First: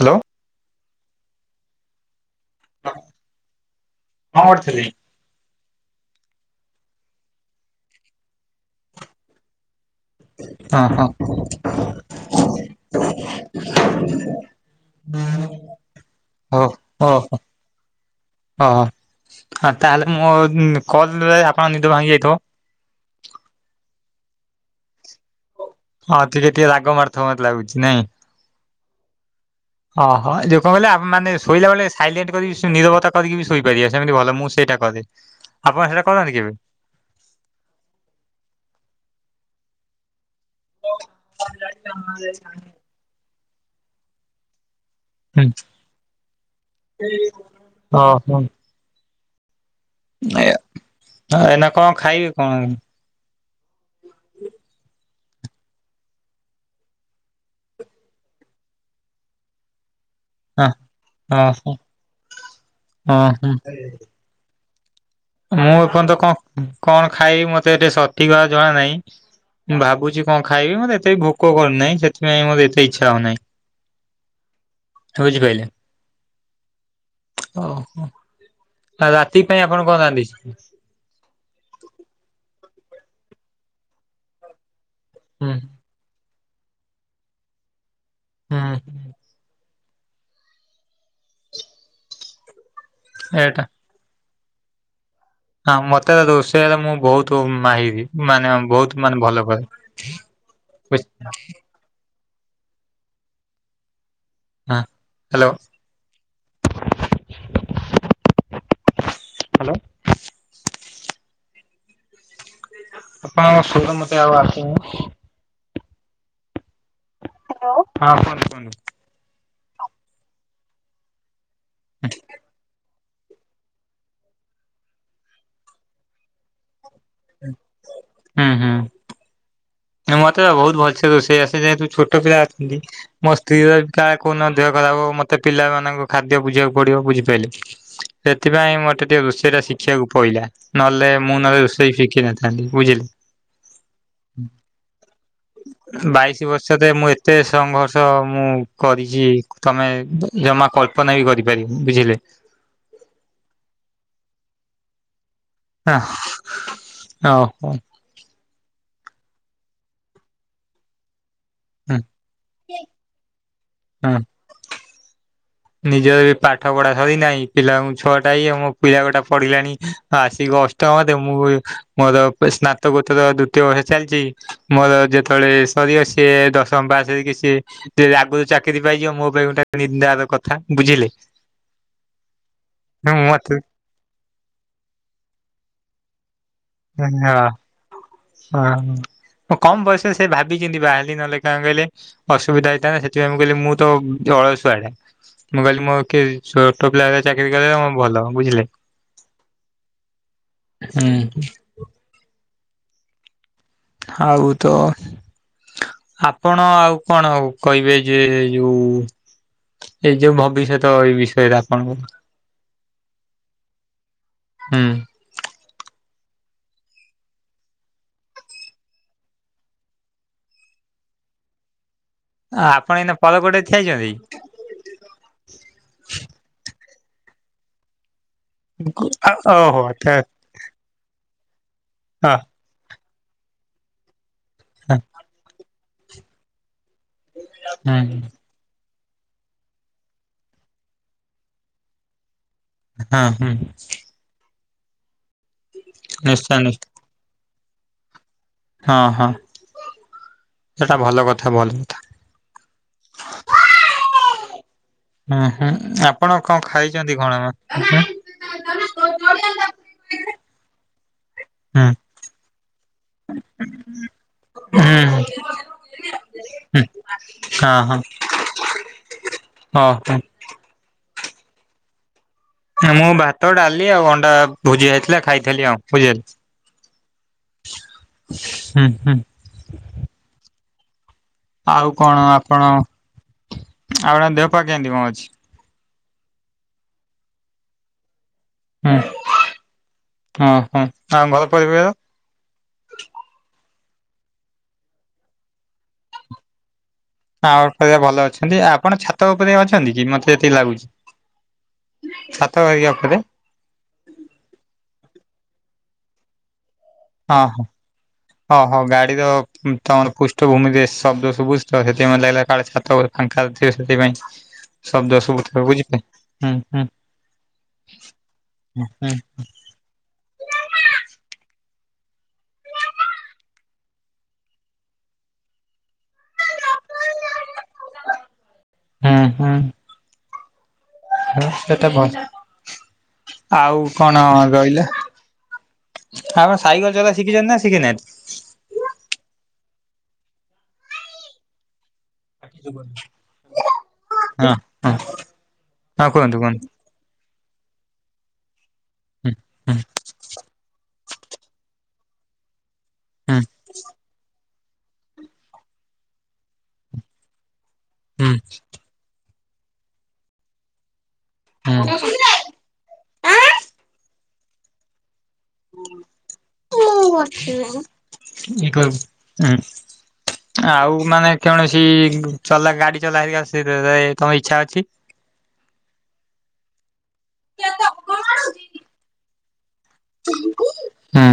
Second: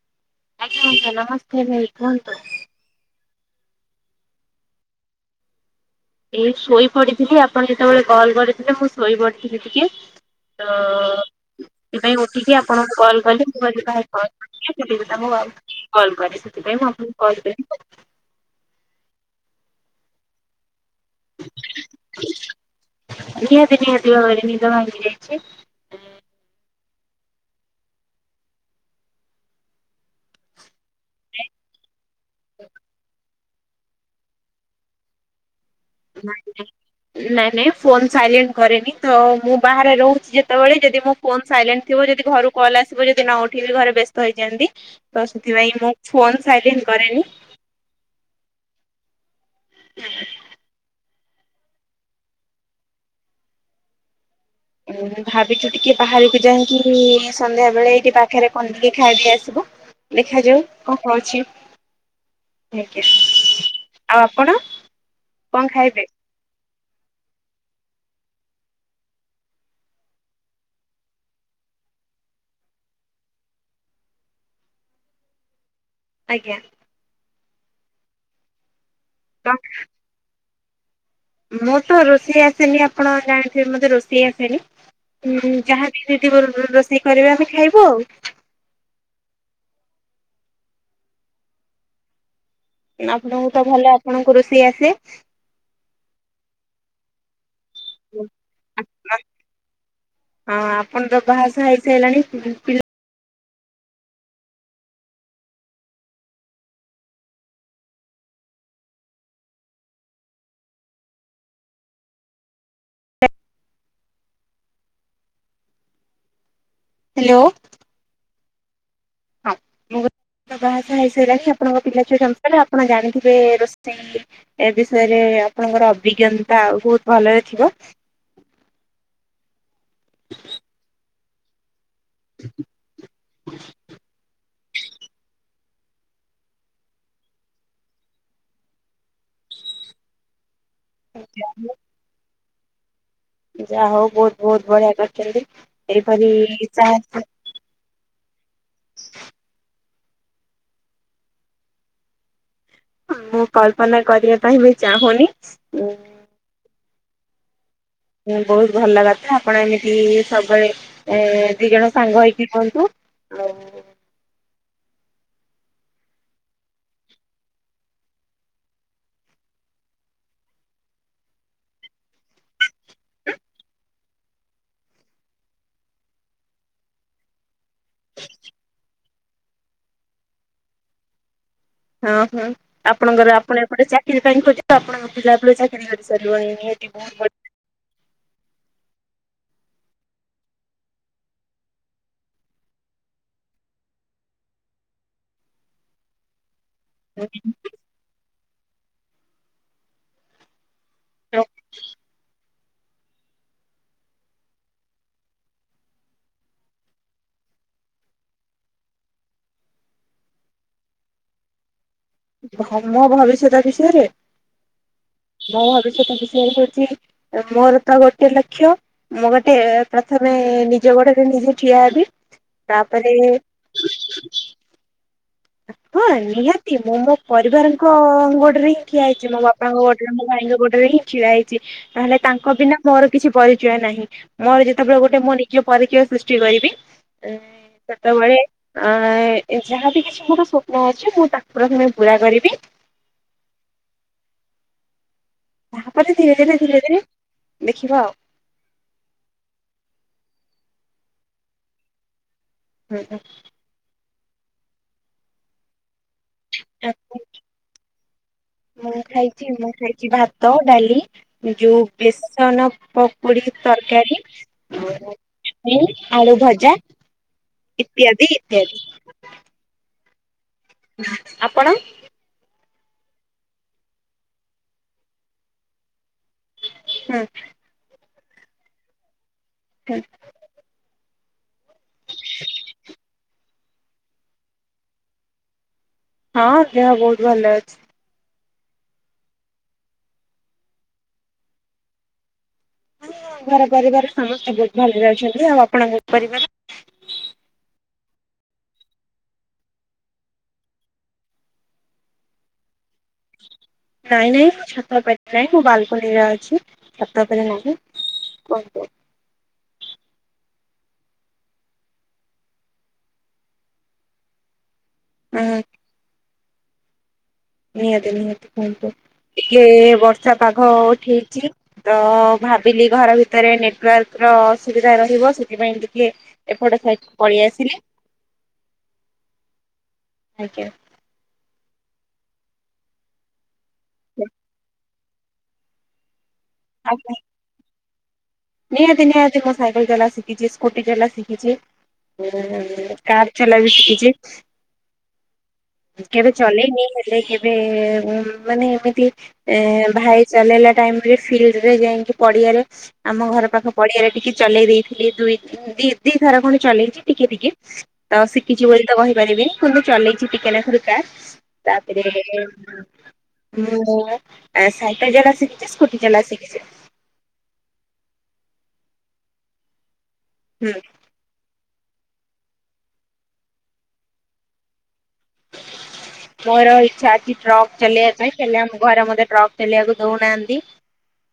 Hello. ଆଜ୍ଞା ମୋଉସା ନମସ୍କାର ଭାଇ କୁହନ୍ତୁ। କଁ କରୁଥୁଲେ? ଏଇ ଶୋଇ ପଡ଼ିଥିଲି ଆପଣ ଯେତୋବେଳେ କଲ୍ କରିଥିଲେ ମୁଁ ଶୋଇ ପଡ଼ିଥିଲି ଟିକେ। ହଁ ହଁ। ଉଟାଇ ଉଠିକି ଆପଣଙ୍କୁ କଲ୍ କଲି ମୁଁ କହିଲି ଭାଇ କଲ୍ କରିଥିଲେ ମୁଁ ଟିକେ ତାଙ୍କୁ ଆଉ କଲ୍ କରେ ସେଥିପାଇଁ ମୁଁ ଆପଣଙ୍କୁ କଲ୍ କଲି। ଓ ହଁ ତାହେଲେ ମୋ କଲ୍ ରେ ଆପଣ ନିଦ ଭାଙ୍ଗି ଯାଇଥିବ? ନିହାତି ନିହାତି ଭାବରେ ନିଦ ଭାଙ୍ଗି ଯାଇଛି। ହଁ ଟିକେ ଟିକେ ରାଗ ମାଡ଼ୁଥବ ମତେ ଲାଗୁଚି ନାଇଁ? ଅହ ଯୋଉ କଁ କହିଲେ ଆ ମାନେ ଶୋଇଲା ବେଳେ ସାଇଲେଣ୍ଟ୍ କରିକି ସେ ନିରବତା କରିକି ବି ଶୋଇ ପାରିବେ ସେମିତି ଭଲ ମୁଁ ସେଇଟା କରେ। ଆପଣ ସେଇଟା କରନ୍ତି କେବେ? ନାଇଁ ନାଇଁ ନାଇଁ ନାଇଁ ଫୋନ୍ ସାଇଲେଣ୍ଟ୍ କରେନି ତ ମୁଁ ବାହାରେ ରହୁଚି ଯେ ତୋଅଳେ ଯଦି ମୋ ଫୋନ୍ ସାଇଲେଣ୍ଟ୍ ଥିବ ଯଦି ଘରୁ କଲ୍ ଆସିବ ଯଦି ନ ଉଠେଇଲି ଘରେ ବ୍ୟସ୍ତ ହେଇଯାଆନ୍ତି। ତ ସେଥିପାଇଁ ମୁଁ ଫୋନୂ ସାଇଲେଣ୍ଟ୍ କରେନି। ଅ ହଁ‌। ଏ ହଁ ଏନା କଁ ଖାଇବେ କଁ? ମାଣ୍ଡି ହବୁ ଏଇନେ ଭାବିଚୁ ଟିକେ ବାହାରୁକୁ ଯାଇଁକି ସନ୍ଧ୍ୟା ବେଳେ ଏଇଠି ପାଖେରେ କଣ ଟିକେ ଖାଇ ଦେଇ ଆସିବୁ। ଦେଖାଯାଉ କଁ ହଉଛି? ଓହୋ ନିଜେ। ଓହୋ ଆଉ ଆପଣ? କଣ ମୁଁ ଖାଇବେ ଏପଅନ୍ତ କଁ କଣ ଖାଇବି ମତେ ଏତେ ସଠିକ୍ ଭାବେ ଜଣା ନାହିଁ। ମୁଁ ଭାବୁଚି କଁ ଖାଇବି ମତେ ଏତେ ବି ଭୋକ କରୁନାହିଁ ସେଥିପାଇଁ ମତେ ଏତେ ଇଚ୍ଛା ହଉନାହିଁ। ହେଉଚି କହିଲେ। ଆଜ୍ଞା। ଓହୋ ଆଉ ରାତି ତ ପାଇଁ ଆପଣ କଣ ରାନ୍ଧିଛନ୍ତି? ମୁଁ ତ ରୋଷେଇ ଆସେନି ଆପଣ ଜାଣିଥିବେ ମତେ ରୋଷେଇ ଆସେନି ଉଁ ହୁଁ ଯାହା ବି ତି ବୋର୍ ରୋଷେଇ କରିବା ଆମେ ଖାଇବୁ ଆଉ। ହୁଁ ହୁଁ। ନା ଆପଣଙ୍କୁ ଏଇଟା ତ ଭଲ ଆପଣଙ୍କୁ ରୋଷେଇ ଆସେ। ହଁ ମତେ ରୋଷେଇଆରେ ମୁଁ ବୋହୁତ ମାହିରି। ହଁ ମାନେ ବୋହୁତ ମାନେ ଭଲ କରେ ଉଏ ସେ ଲାଣି ପି ପିଲା ହଁ ହାଲୋ। ହାଲୋ। ଆପଣଙ୍କ ସ୍ୱର ମତେ ଆଉ ଆସୁନି। ହେଲୋ। ହଁ କୁହନ୍ତୁ କୁହନ୍ତୁ। ହଁ ମୁଁ ଗୋ ତ ବାହା ସାହା ହେଇ ସାଇଲାଣି ଆପଣଙ୍କ ପିଲା ଛୁଆ ଜନ୍ମ କଲେ ଆପଣ ଜାଣିିଥଗ ବେ ରୋଷେଇ ଏ ବିଷୟରେ ଆପଣଙ୍କର ଅଭିଜ୍ଞତା ଆଉ ବୋହୁତ ଭଲରେ ଥିବ। ନା ମତେ ବୋହୁତ ଭଲସେ ରୋଷେଇ ଆସେ ଯେହେତୁ ଛୋଟ ପିଲା ଅଛନ୍ତି ମୋ ସ୍ତ୍ରୀର କାଳେ କୋଉ ନ ଦେହ ଖରାପ ହବ ମତେ ପିଲାମାନଙ୍କ ଖାଦ୍ୟ ବୁଝିବାକୁ ପଡ଼ିବ, ବୁଝିପାଇଲେ? ସେଥିପାଇଁ ମତେ ଟିଏ ରୋଷେଇଟା ଶିଖିବାକୁ ପଇଲା। ନହେଲେ ମୁଁ ନହେଲେ ରୋଷେଇ ଶିଖି ନଥାନ୍ତି ବୁଝିଲେ। ଯା ହଉ ବହୁତ ବହୁତ ବଢିଆ କରିଚନ୍ତି। ବାଇଶି ବର୍ଷରେ ମୁଁ ଏତେ ତଂଘର୍ଷ ମୁଁ କରିଚି ତମେ ଜମା କଳ୍ପନା ବି କରିପାରିବ ବୁଝିଲେ। ମୁଁ କଳ୍ପନା କରିବା ପାଇଁ ବି ଚାହୁଁନି। ଆହଁ ହଁ। ହଁ ବହୁତ ଭଲ କଥା ଆପଣ ଏମିତି ସବୁବେଳେ ଦି ଏ ଜଣ ସାଙ୍ଗ ହେଇକି ରୁହନ୍ତୁ। ଆଉ ଆଁ ନିଜ ବି ପାଠ ପଢା ସରି ନାହିଁ ପିଲାଙ୍କୁ ଛଅଟାଇ ଏବଂ ପିଲା ଗୋଡାକ ପଢିଲାଣି ଆସିକି ଅଷ୍ଟମରେ ମୁଁ ମୋର ସ୍ନାତକୋତ୍ତର ଦ୍ଵିତୀୟ ହୋଇସାରିଚି। ମୋର ଯେତେବେଳେ ସରିବ ସିଏ ଦଶମ ପାସ ହେଇକି ସି ସେ ରାଗୁରୁ ଚାକିରି ପାଇଯିବ ମୋ ପାଇଁ ଗୋଟ ନିନ୍ଦାର କଥା ବୁଝିଲେ। ହଁ ହଁ ଆପଣଙ୍କର ମତେ ଆପଣ ଏପଟେ ଚାକିରି ପାଇଁ ଖୋଜିବେ ଆପଣଙ୍କ ପିଲା ହେପଟେ ଚାକିରି କରିସାରିବଣି। ଆ ବହୁତ ହଁ ହଁ। ମୁଁ କମ୍ ବୟସରେ ସେ ଭାବିଚିନ୍ତି ବାହା ହେଲି ନହେଲେ କଣ କହିଲେ ଅସୁବିଧା ହେଇଥାନ୍ତା ସେଥିପାଇଁ ମୁଁ କହିଲି ମୁଁ ତ ଅଳସୁଆଟା ମୁଁ କହିଲି ମୋ କିଏ ଛୋଟ ପିଲା ବଢିଆ। ଚାକିରୀ କରିବ ମୋ ଭଲ ବୁଝିଲେ। ହୁଁ। [inaudible] ହାଉ ତ ଆପଣ ଆଉ କଣ କହିବେ ଯେ ଯୋଉ ଏଇ ଯୋଉ ଭବିଷ୍ୟତ ଏଇ ବିଷୟରେ ଆପଣଙ୍କର ଭ ମୋ ଭବିଷ୍ୟତା ବିଷୟରେ ହୁଁ। ମୋ ଭବିଷ୍ୟତ ବିଷୟରେ କହୁଛି ମୋର ତ ଗୋଟେ ଲକ୍ଷ୍ୟ ମୁଁ ଗୋଟେ ପ୍ରଥମେ ନିଜ ଗୋଡରେ ନିଜେ ଠିଆ ହେବି। ଆ ଆପଣ ତାପରେ ଏନା ପର ଗୋଡ଼ରେ ଠିଆହୋଇଛନ୍ତି? ହଁ ନିହାତି ମୁଁ ମୋ ପରିବାରଙ୍କ ଗୋଡ ରେ ହିଁ ଠିଆ ହେଇଚି ମୋ ବାପାଙ୍କ ଓହୋ ଗୋଡରେ ଆଚ୍ଛା ମୋ ଭାଇଙ୍କ ଗୋଡରେ ହିଁ ଛିଡା ହେଇଛି ନହେଲେ ହଁ ତାଙ୍କ ବିନା ମୋର କିଛି ପରିଚୟ ନାହିଁ ମୋର ହଁ। ଯେତେବେଳେ ଗୋଟେ ମୋ ନିଜ ପରିଚୟ ସୃଷ୍ଟି କରିବି ହୁଁ ସେତେବେଳେ ଆଁ ଏଯାହା ବି କିଛି ମୋର ସୋପ୍ନ ଅଛି ମୁଁ ତାକୁ ପ୍ରଥମେ ପୁରା କରିବି। ହଁ ହୁଁ। ତାହାପରେ ଧୀରେ ଧୀରେ ନିଶ୍ଚୟ ଧୀରେ ନିଶ୍ଚୟ ଧୀରେ ଦେଖିବା ଆଉ। ହଁ ହଁ ସେଟା ଭଲ କଥା ଭଲ ଉଁ ହୁଁ। ହୁଁ ହୁଁ ଆପଣ କଣ ଆଉ ଖାଇଚନ୍ତି କଣ? ମୁଁ ଖାଇଚି ମୁଁ ଖାଇଚି ଭାତ ଡାଲି ଯୋଉ ବେସନ ପୁଡି ତରକାରୀ [unintelligible] ଆଳୁ ଭଜା। ହଁ। ଇତ୍ୟାଦି ଇତ୍ୟାଦି। ହଁ। ଆପଣ ମୁଁ ଭାତ ଡାଲି ଆଉ ଅଣ୍ଡା ଭୋଜିଆ ହେଇଥିଲା ଖାଇଥିଲି ଆଉ ବୁଝିିଲେ। ହୁଁ। ହୁଁ। ହଁ। ଆଉ କଣ ଆପଣ ଆଉଣ ଦେହ ପା କେମତି କଣ ଅଛି? ହଁ ଦେହ ବହୁତ ଭଲ ଅ ହୁଁ ହୁଁ ହୁଁ ଆଉ ଘର ପଇବାଏ ହଁ ଘର ପରିବାର ସମସ୍ତେ ବହୁତ ଭଲରେ ଅଛନ୍ତି ଆଉ ଆପଣଙ୍କ ପରିବାର? ଆ ପରିବାର ଭଲ ଅଛନ୍ତି ଆପଣ ଛାତ ଉପରେ ଅଛନ୍ତି କି ମତେ ଜେତିକି ଲାଗୁଛି। ଛାତ ବାଗିଆ ଉପରେ। ନାଇଁ ନାଇଁ ମୁଁ ଛାତଉପରେ ଥାଏ ମୁଁ ବାଲକୋନୀରେ ଅଛି। ଛାତ ଉପରେ ନାହିଁ। ଏଇତ ତମର ପୃଷ୍ଠଭୂମିରେ ଶବ୍ଦ ସୁୁବୁଚିତ ହେଥିପାଇଁ ଲାଗିଲା କାଳେ ଛାତ ଫାଙ୍କାରେ ଥିବେ ସେଥିପାଇଁ, [inaudible] ଶବ୍ଦ ଶୁଭୁଥିବ ବୁଝିଲେ ହୁଁ ହୁଁ। ନିହାତି ନିହାତି କୁହନ୍ତୁ ହୁଁ ଟିକେ ବର୍ଷା ପାଘ ଉଠେଇଚି। ତ ଭାବିଲି ଘର ଭିତରେ ନେଟୱାର୍କ ର ଅସୁବିଧା ରହିବ ସେଥିପାଇଁ ଟିକେ ଏପଟ ସାଇଟକି ପଳେଇ ଆସିଲି ଆଜ୍ଞା। ହ ସେଟା ଭଲ ଆଉ କଣ ରହିଲା। ଆପଣ ସାଇକେଲ ଆଜ୍ଞା ଚଲା ଶିଖିଛନ୍ତି ନା ଶିଖିନାହାଁନ୍ତି? ନିହାତି ନିହାତି ମୁଁ ସାଇକେଲ ଚଲା ଶିଖିଛି ସ୍କୁଟି ଚଲା ଶିଖିଛି। କାର ଚଲା ବି ଶିଖିଛି। ହଁ ହଁ ହଁ କେବେ କୁହନ୍ତୁ କୁହନ୍ତୁ ଚଲେଇନି। କେବେ ଏ ମାନେ ଏମିତି ହୁଁ ହୁଁ ଭାଇ ଚଲେଇଲା ଟାଇମରେ ଫିଲ୍ଡ ରେ ଯାଇକି ପଡିଆରେ ଆମ ହୁଁ ଘର ପାଖ ପଡିଆରେ ଟିକ ଚଲେଇ ଦେଇଥିଲି ଦୁଇ ଦି ଥର ଖଣ୍ଡେ ଚଲେଇଛି ଟିକେ ଟିକେ ତ ଶିଖିଛି ବୋଲି ତ କହିପାରିବିନି କିନ୍ତୁ ଚଲେଇଛି ଟିକେ ନାକୁରୁ କାର। ହୁଁ ତାପରେ ହୁଁ। ହୁଁ ଏ ମୁଁ ସାଇକେଲ ଚଢ଼ା ସିକି ସ୍କୁଟିି ଚଲା ସିକିଚି। ଇ କହିବଁ ହୁଁ ଆଉ [inaudible] ମାନେ କୌଣସି ଚଲା ଗାଡି ଚଲା ହେରିକା ସେରେ ତମ ଇଚ୍ଛା ଅଛି। ମୋର ଇଚ୍ଛା ଅଛି ଟ୍ରକ୍ ଚଲେଇବା ପାଇଁ ହେଲେ ଆମ ଘରେ ମୋତେ ଟ୍ରକ୍ ଚଲେଇବାକୁ ଦଉନାହାଁନ୍ତି। ହୁଁ।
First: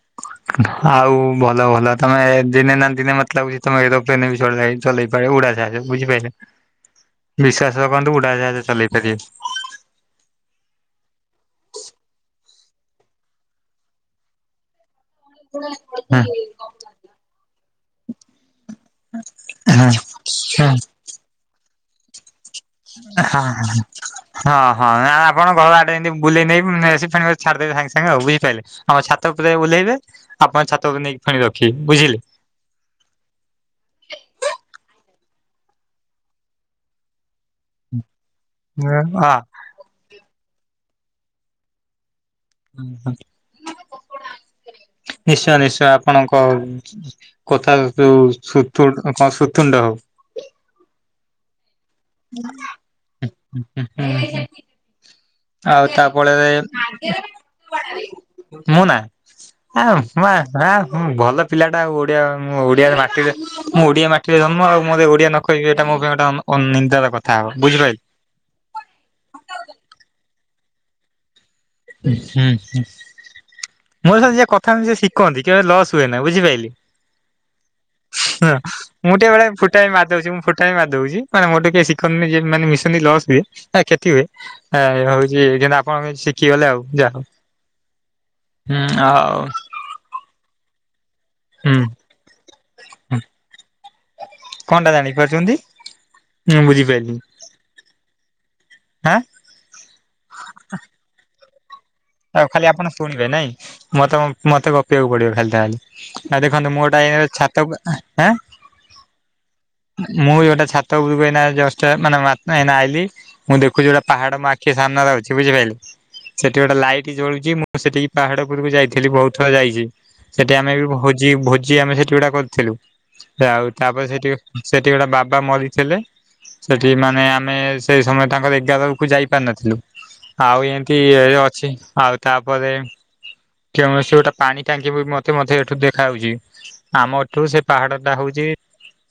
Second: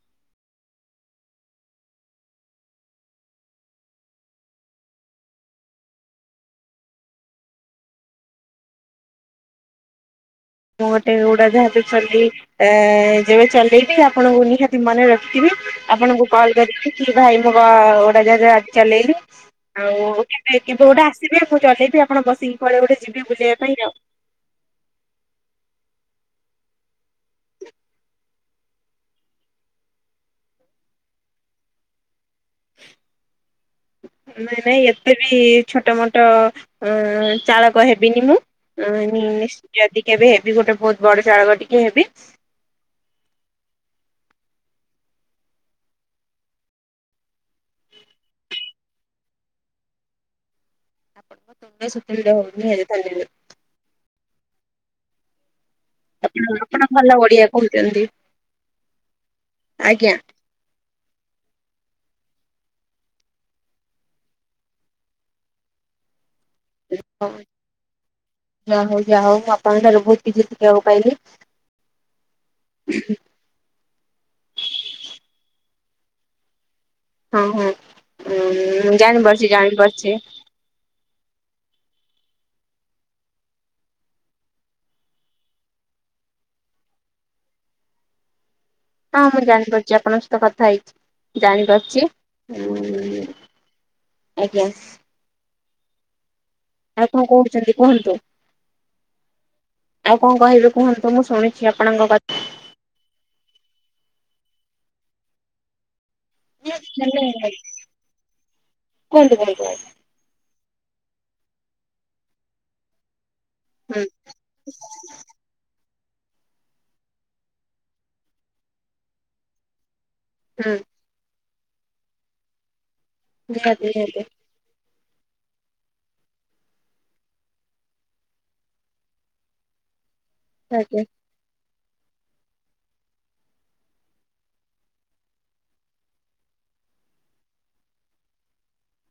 [inaudible] ଆଉ ଭଲ ଭଲ ତମେ ଦିନେ ନା ଦିନେ ମତେ ଲାଗୁଚି ତମେ ଏରୋପ୍ଲେନ ବି ଚଲେଇ ଚଲେଇ ପାରିବ ଉଡାଜାହାଜ ବି ବୁଝିପାଇଲେ? ବିଶ୍ଵାସ ରଖନ୍ତୁ ଉଡାଯାହାଜ ଚଲେଇ ପାରିବେ। ମୁଁ ଗୋଟେ ଉଡାଯାହାଜ ଚଲେଇ ଏ ଯେବେ ଚଲେଇବି ଆପଣଙ୍କୁ ନିହାତି ମନେରଖିବି ହଁ। ଆପଣଙ୍କୁ କଲ କରିକି କି ଭାଇ ମୋ ଗୋଟେ ଉଡ଼ାଜାହାଜ ଚଲେଇଲି ଆଉ କେବେ କେବେ ଗୋଟେ ଆସିବେ ମୁଁ ଚଲେଇବି ଆପଣ ବସିକି କୁଆଡେଗୋଟେ ଯିବି ବୁଲିବା ପାଇଁକା ଆଉ ହଁ ହଁ ଆପଣ ଘର ଆଡେ ଏମିତି ବୁଲେଇ ନେଇ ନେଇଆସି ଫେଣେ ଛାଡିଦେବି ସାଙ୍ଗେ ସାଙ୍ଗେ ଆଉ ବୁଝିପାଇଲେ। ଆମ ଛାତ ଉପରେ ବୁଲେଇବେ ଆପଣ ଛାତ ଉପରେ ନେଇକି ପୁଣି ରଖିବେ ବୁଝିଲେ ନାଇଁ ନାଇଁ ଏତେବି ଛୋଟମୋଟ ଅ ଚାଳ କ ହେବିନି ମୁଁ ହଁ ଉଁ ଯଦି କେବେ ହେବି ଗୋଟେ ବହୁତ ବଡ ଚାଳକ ଟିକେ ହେବି ନିଶ୍ଚୟ ନିଶ୍ଚୟ ଆପଣଙ୍କ କଥା ଯୋଉ ସୁତୁ କଣ ସୁତୁଣ୍ଡ ହଉ ଆପଣଂକ ତୁଣ୍ଡ ସତୁଣ୍ଡ ହଉ [inaudible] [inaudible] ଆଉ ତାପଳେ ଆପଣ ଆପଣ ଭଲ ଓଡିଆ କହୁଛନ୍ତି ମୁଁ ନା ଆ ଆଜ୍ଞା। ମା ଆ ହୁଁ ଭଲ ପିଲାଟା ଆଉ ଓଡିଆ ମୁଁ ଓଡିଆ ମାଟିରେ ମୁଁ ଓଡିଆ ମାଟିରେ ଜନ୍ମ ଆଉ ମତେ ଓଡିଆ ନଖ ଏଇଟା ମୋ ପାଇଁ ଗୋଟେ ଅନ ନିିନ୍ଦାର କଥାହବ ବୁଝିପାଇଲେ ଯାହା ହଉ ଯାହା ହଉ ମୁ ଆପଙ୍କ ଠାରୁ ବହୁତ କିଛି ସିଖିବାକୁ ପାଇଲି ହୁଁ ହୁଁ ମୋ ସହିତ ଯିଏ କଥାହୁଅନ୍ତି ସିଏ ଶିକନ୍ତି କେବେ ଲସ ହୁଏନାହିଁ ବୁଝିପାଇଲେ ହଁ ହଁ। ଉଁ ମୁଁ ଟିକେବେଳେ ଜାଣିପାରୁଛି ଫୁଟାଣି ଜାଣିପାରୁଛି ମାରିଦଉଛି ମୁଁ ଫୁଟ ଫୁଟାଣି ମାରିଦଉଛି ମାନେ ମୋଠୁ କିଏ ସିକନ୍ତିନି ଯିଏମାନେ ମିସନ୍ତି ଲସ ହୁଏ ବା କ୍ଷତିହୁଏ। ଆ ହଉଛି କିନ୍ତୁ ଆପଣ ମୀଶିଖିଗଲେ ଆଉ ଯାହା ହୁଁ ହଁ ଆଉ ମୁଁ ଜାଣିପାରୁଛି ଆପଣଙ୍କ ସହିତ କଥା ହେଇଛି ହୁଁ ଜାଣିପାରୁଛି। ଉ କଣଟା ଜାଣିପାରୁଛନ୍ତି? ମୁଁ ଆଉ ବୁଝିପାରିଲିନି। କଣ କହୁଛନ୍ତି କୁହନ୍ତୁ ହାଁ, ଆଉ କଣ କହିବେ କୁହନ୍ତୁ ମୁଁ ଶୁଣିଛି ଆପଣଙ୍କ କଥ ଆଉ ଖାଲି ଆପଣ ଶୁଣିବେ ନାଇଁ ମତେ ମତେ ଗପିବାକୁ ପଡିବ ଖାଲି ତାହାଲେ ଆଉ ଦେଖନ୍ତୁ ମୁଁହଟା ଏହିଭଳିଆ ଛାତକୁ ଆ କୁହନ୍ତୁ କୁହନ୍ତୁ ମୁଁ ବିଗୋଟେ ଛାତଉପରକୁ ଏଇନାଜଷ୍ଟ ମାନେ ଏଇନାଆଇିଲି ମୁଁ ଦେଖୁଛି ଗୋଟେ ହୁଁ ପାହାଡ ମୋ ଆଖି ସିଏ ସାମ୍ନାରେ ଅଛି ବୁଝିପାଇଲେ ସେଠି ଗୋଟେ ଲାଇଟ ଜଳୁଛି ମୁଁ ସେଠିକି ପାହାଡ ଉପରକୁ ଯାଇଥିଲି ବହୁତ ଥର ଯାଇଛି। ସେଠି ହୁଁ ଆମେବି ଭୋଜି ଭୋଜି ଆମେ ସେଠିଗୁଡା କରିଥିଲୁ ଆଉ ନିହାତି ତାପରେ ନିହାତି ସେଠି ସେଠି ଗୋଟେ ବାବା ମରିଥିଲେ ସେଠି ମାନେ ଆମେ ସେଇସମୟ ତାଙ୍କର ଏଗାରକୁ ଯାଇପାରିନଥିଲୁ ଆଉ ଏମିତି ଆଜ୍ଞା। ଇରେ ଅଛି ଆଉ ତାପରେ କୌଣସି ଗୋଟେ ପାଣିଟାଙ୍କି ବିମତେ ମତେଏଠୁ ଦେଖାାଯାଉଛି। ଆମ ଏଠୁ ସେ ପାହାଡଟା ହଉଛି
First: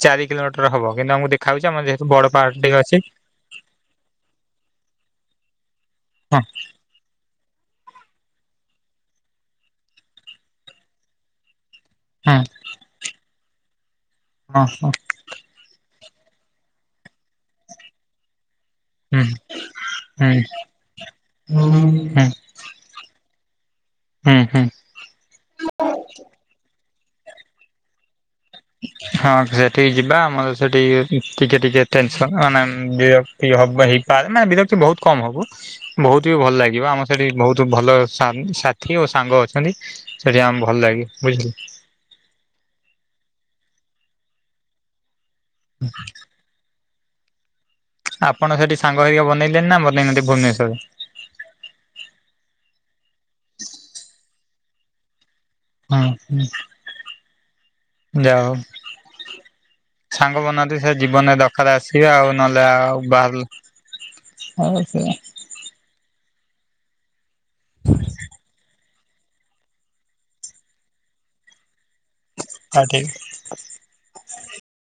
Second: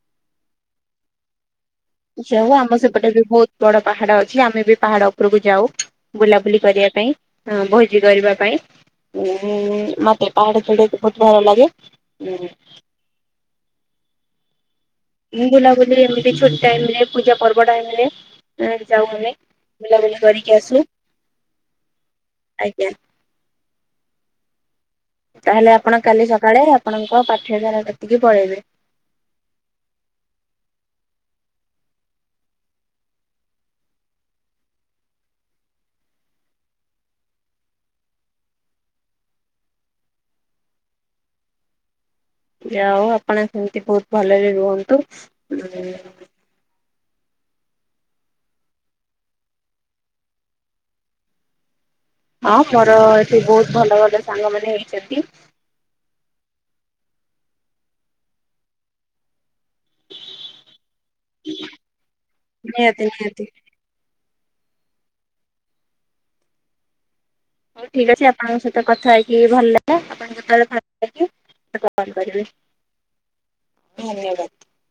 ଚାରିକିଲୋମଟର ହବ କିନ୍ତୁ ଆମକୁ ଦେଖାଉଛି ଆମର ଯେହେତୁ ବଡ ଯାଉ ପାହାଡ ଆମ ଟିକେ ଅଛି ସେପଟେବି ବହୁତ ବଡ ପାହାଡ ଅଛି। ଆମେବି ପାହାଡ ଉପରକୁ ଯାଉ। ହଁ ବୁଲାବୁଲି କରିବାପାଇଁ ହଁ ଭୋଜି କରିବା ପାଇଁ ଉଁ ଉଁ ମତେ ପାହାଡ ଚଢିବାକୁ ବହୁତ ଭଲ ଲାଗେ। ହଁ-ହଁ-ହଁ, ମୁଁ ବୁଲାବୁଲି ଏମିତି ଛୁଟି ଟାଇମରେ ପୂଜା ପର୍ବଟା ହେଲେ। ଏ ଯାଉ ହୁଁ ଆମେ ବୁଲାବୁଲି ହୁଁ କରିକି ଆସୁ ଆଜ୍ଞା ହୁଁ-ହୁଁ, ତାହେଲେ ଆପଣ କାଲି ସକାଳେ ଆପଣଙ୍କ ପାଠେ ଗାରା କତିକି ପଳେଇବେ ହଁ ସେଠିକି ଯିବା ଆମର ସେଠିକି ଟିକେ ଟିକେ ଟେନସନ ମାନେ ଇଏ ଇଏ ହବ ହେଇପାରେ ମାନେ ବିରକ୍ତି ବହୁତକମ ବହୁତ ବହୁତୁବି ଭଲ ଲାଗିବ ଆମ ସେଠି ବହୁତ ଭଲ ସା ସାଥିୀ ଓ ସାଙ୍ଗ ଅଛନ୍ତି। ସେଠି ଆମେ ଭଲ ଲାଗେ ବୁଝିଲେ ଯା ଆଉ ଆପଣ ସେମିତି ବହୁତ ଭଲରେ ରୁହନ୍ତୁ। ଉ ଆପଣ ସେଠି ସାଙ୍ଗ ହେଇିକି ବନେଇଲେଣି ନା ବନେଇନାନ୍ତି ଭୁବନେଶରରେ ହଁ ମୋର ଏଠି ବହୁତ ଭଲ ଭଲ ସାଙ୍ଗ ମାନ ହେଇଛନ୍ତି। ହଁ ହଁ ଯା ହୋଉ ସାଙ୍ଗ ବନାନ୍ତି ସେ ଜୀବନରେ ଦଖାରେ ଆସିବେ ଆଉ ନହେଲେ ନିହାତି ଆଉ ନିହାତି ବାହାର ହଉ ହଉ ସେ ହଉ ଠିକ୍ ଅଛି ଆପଣଙ୍କ ସହିତ କଥା ହେଇକି ଭଲ ଲାଗିଲା ଆପଣ ଯେତେବେଳେ ଭଲ ଲାଗି କଲ କରିବେ ହଁ ଠିକ୍ ଧନ୍ୟବାଦ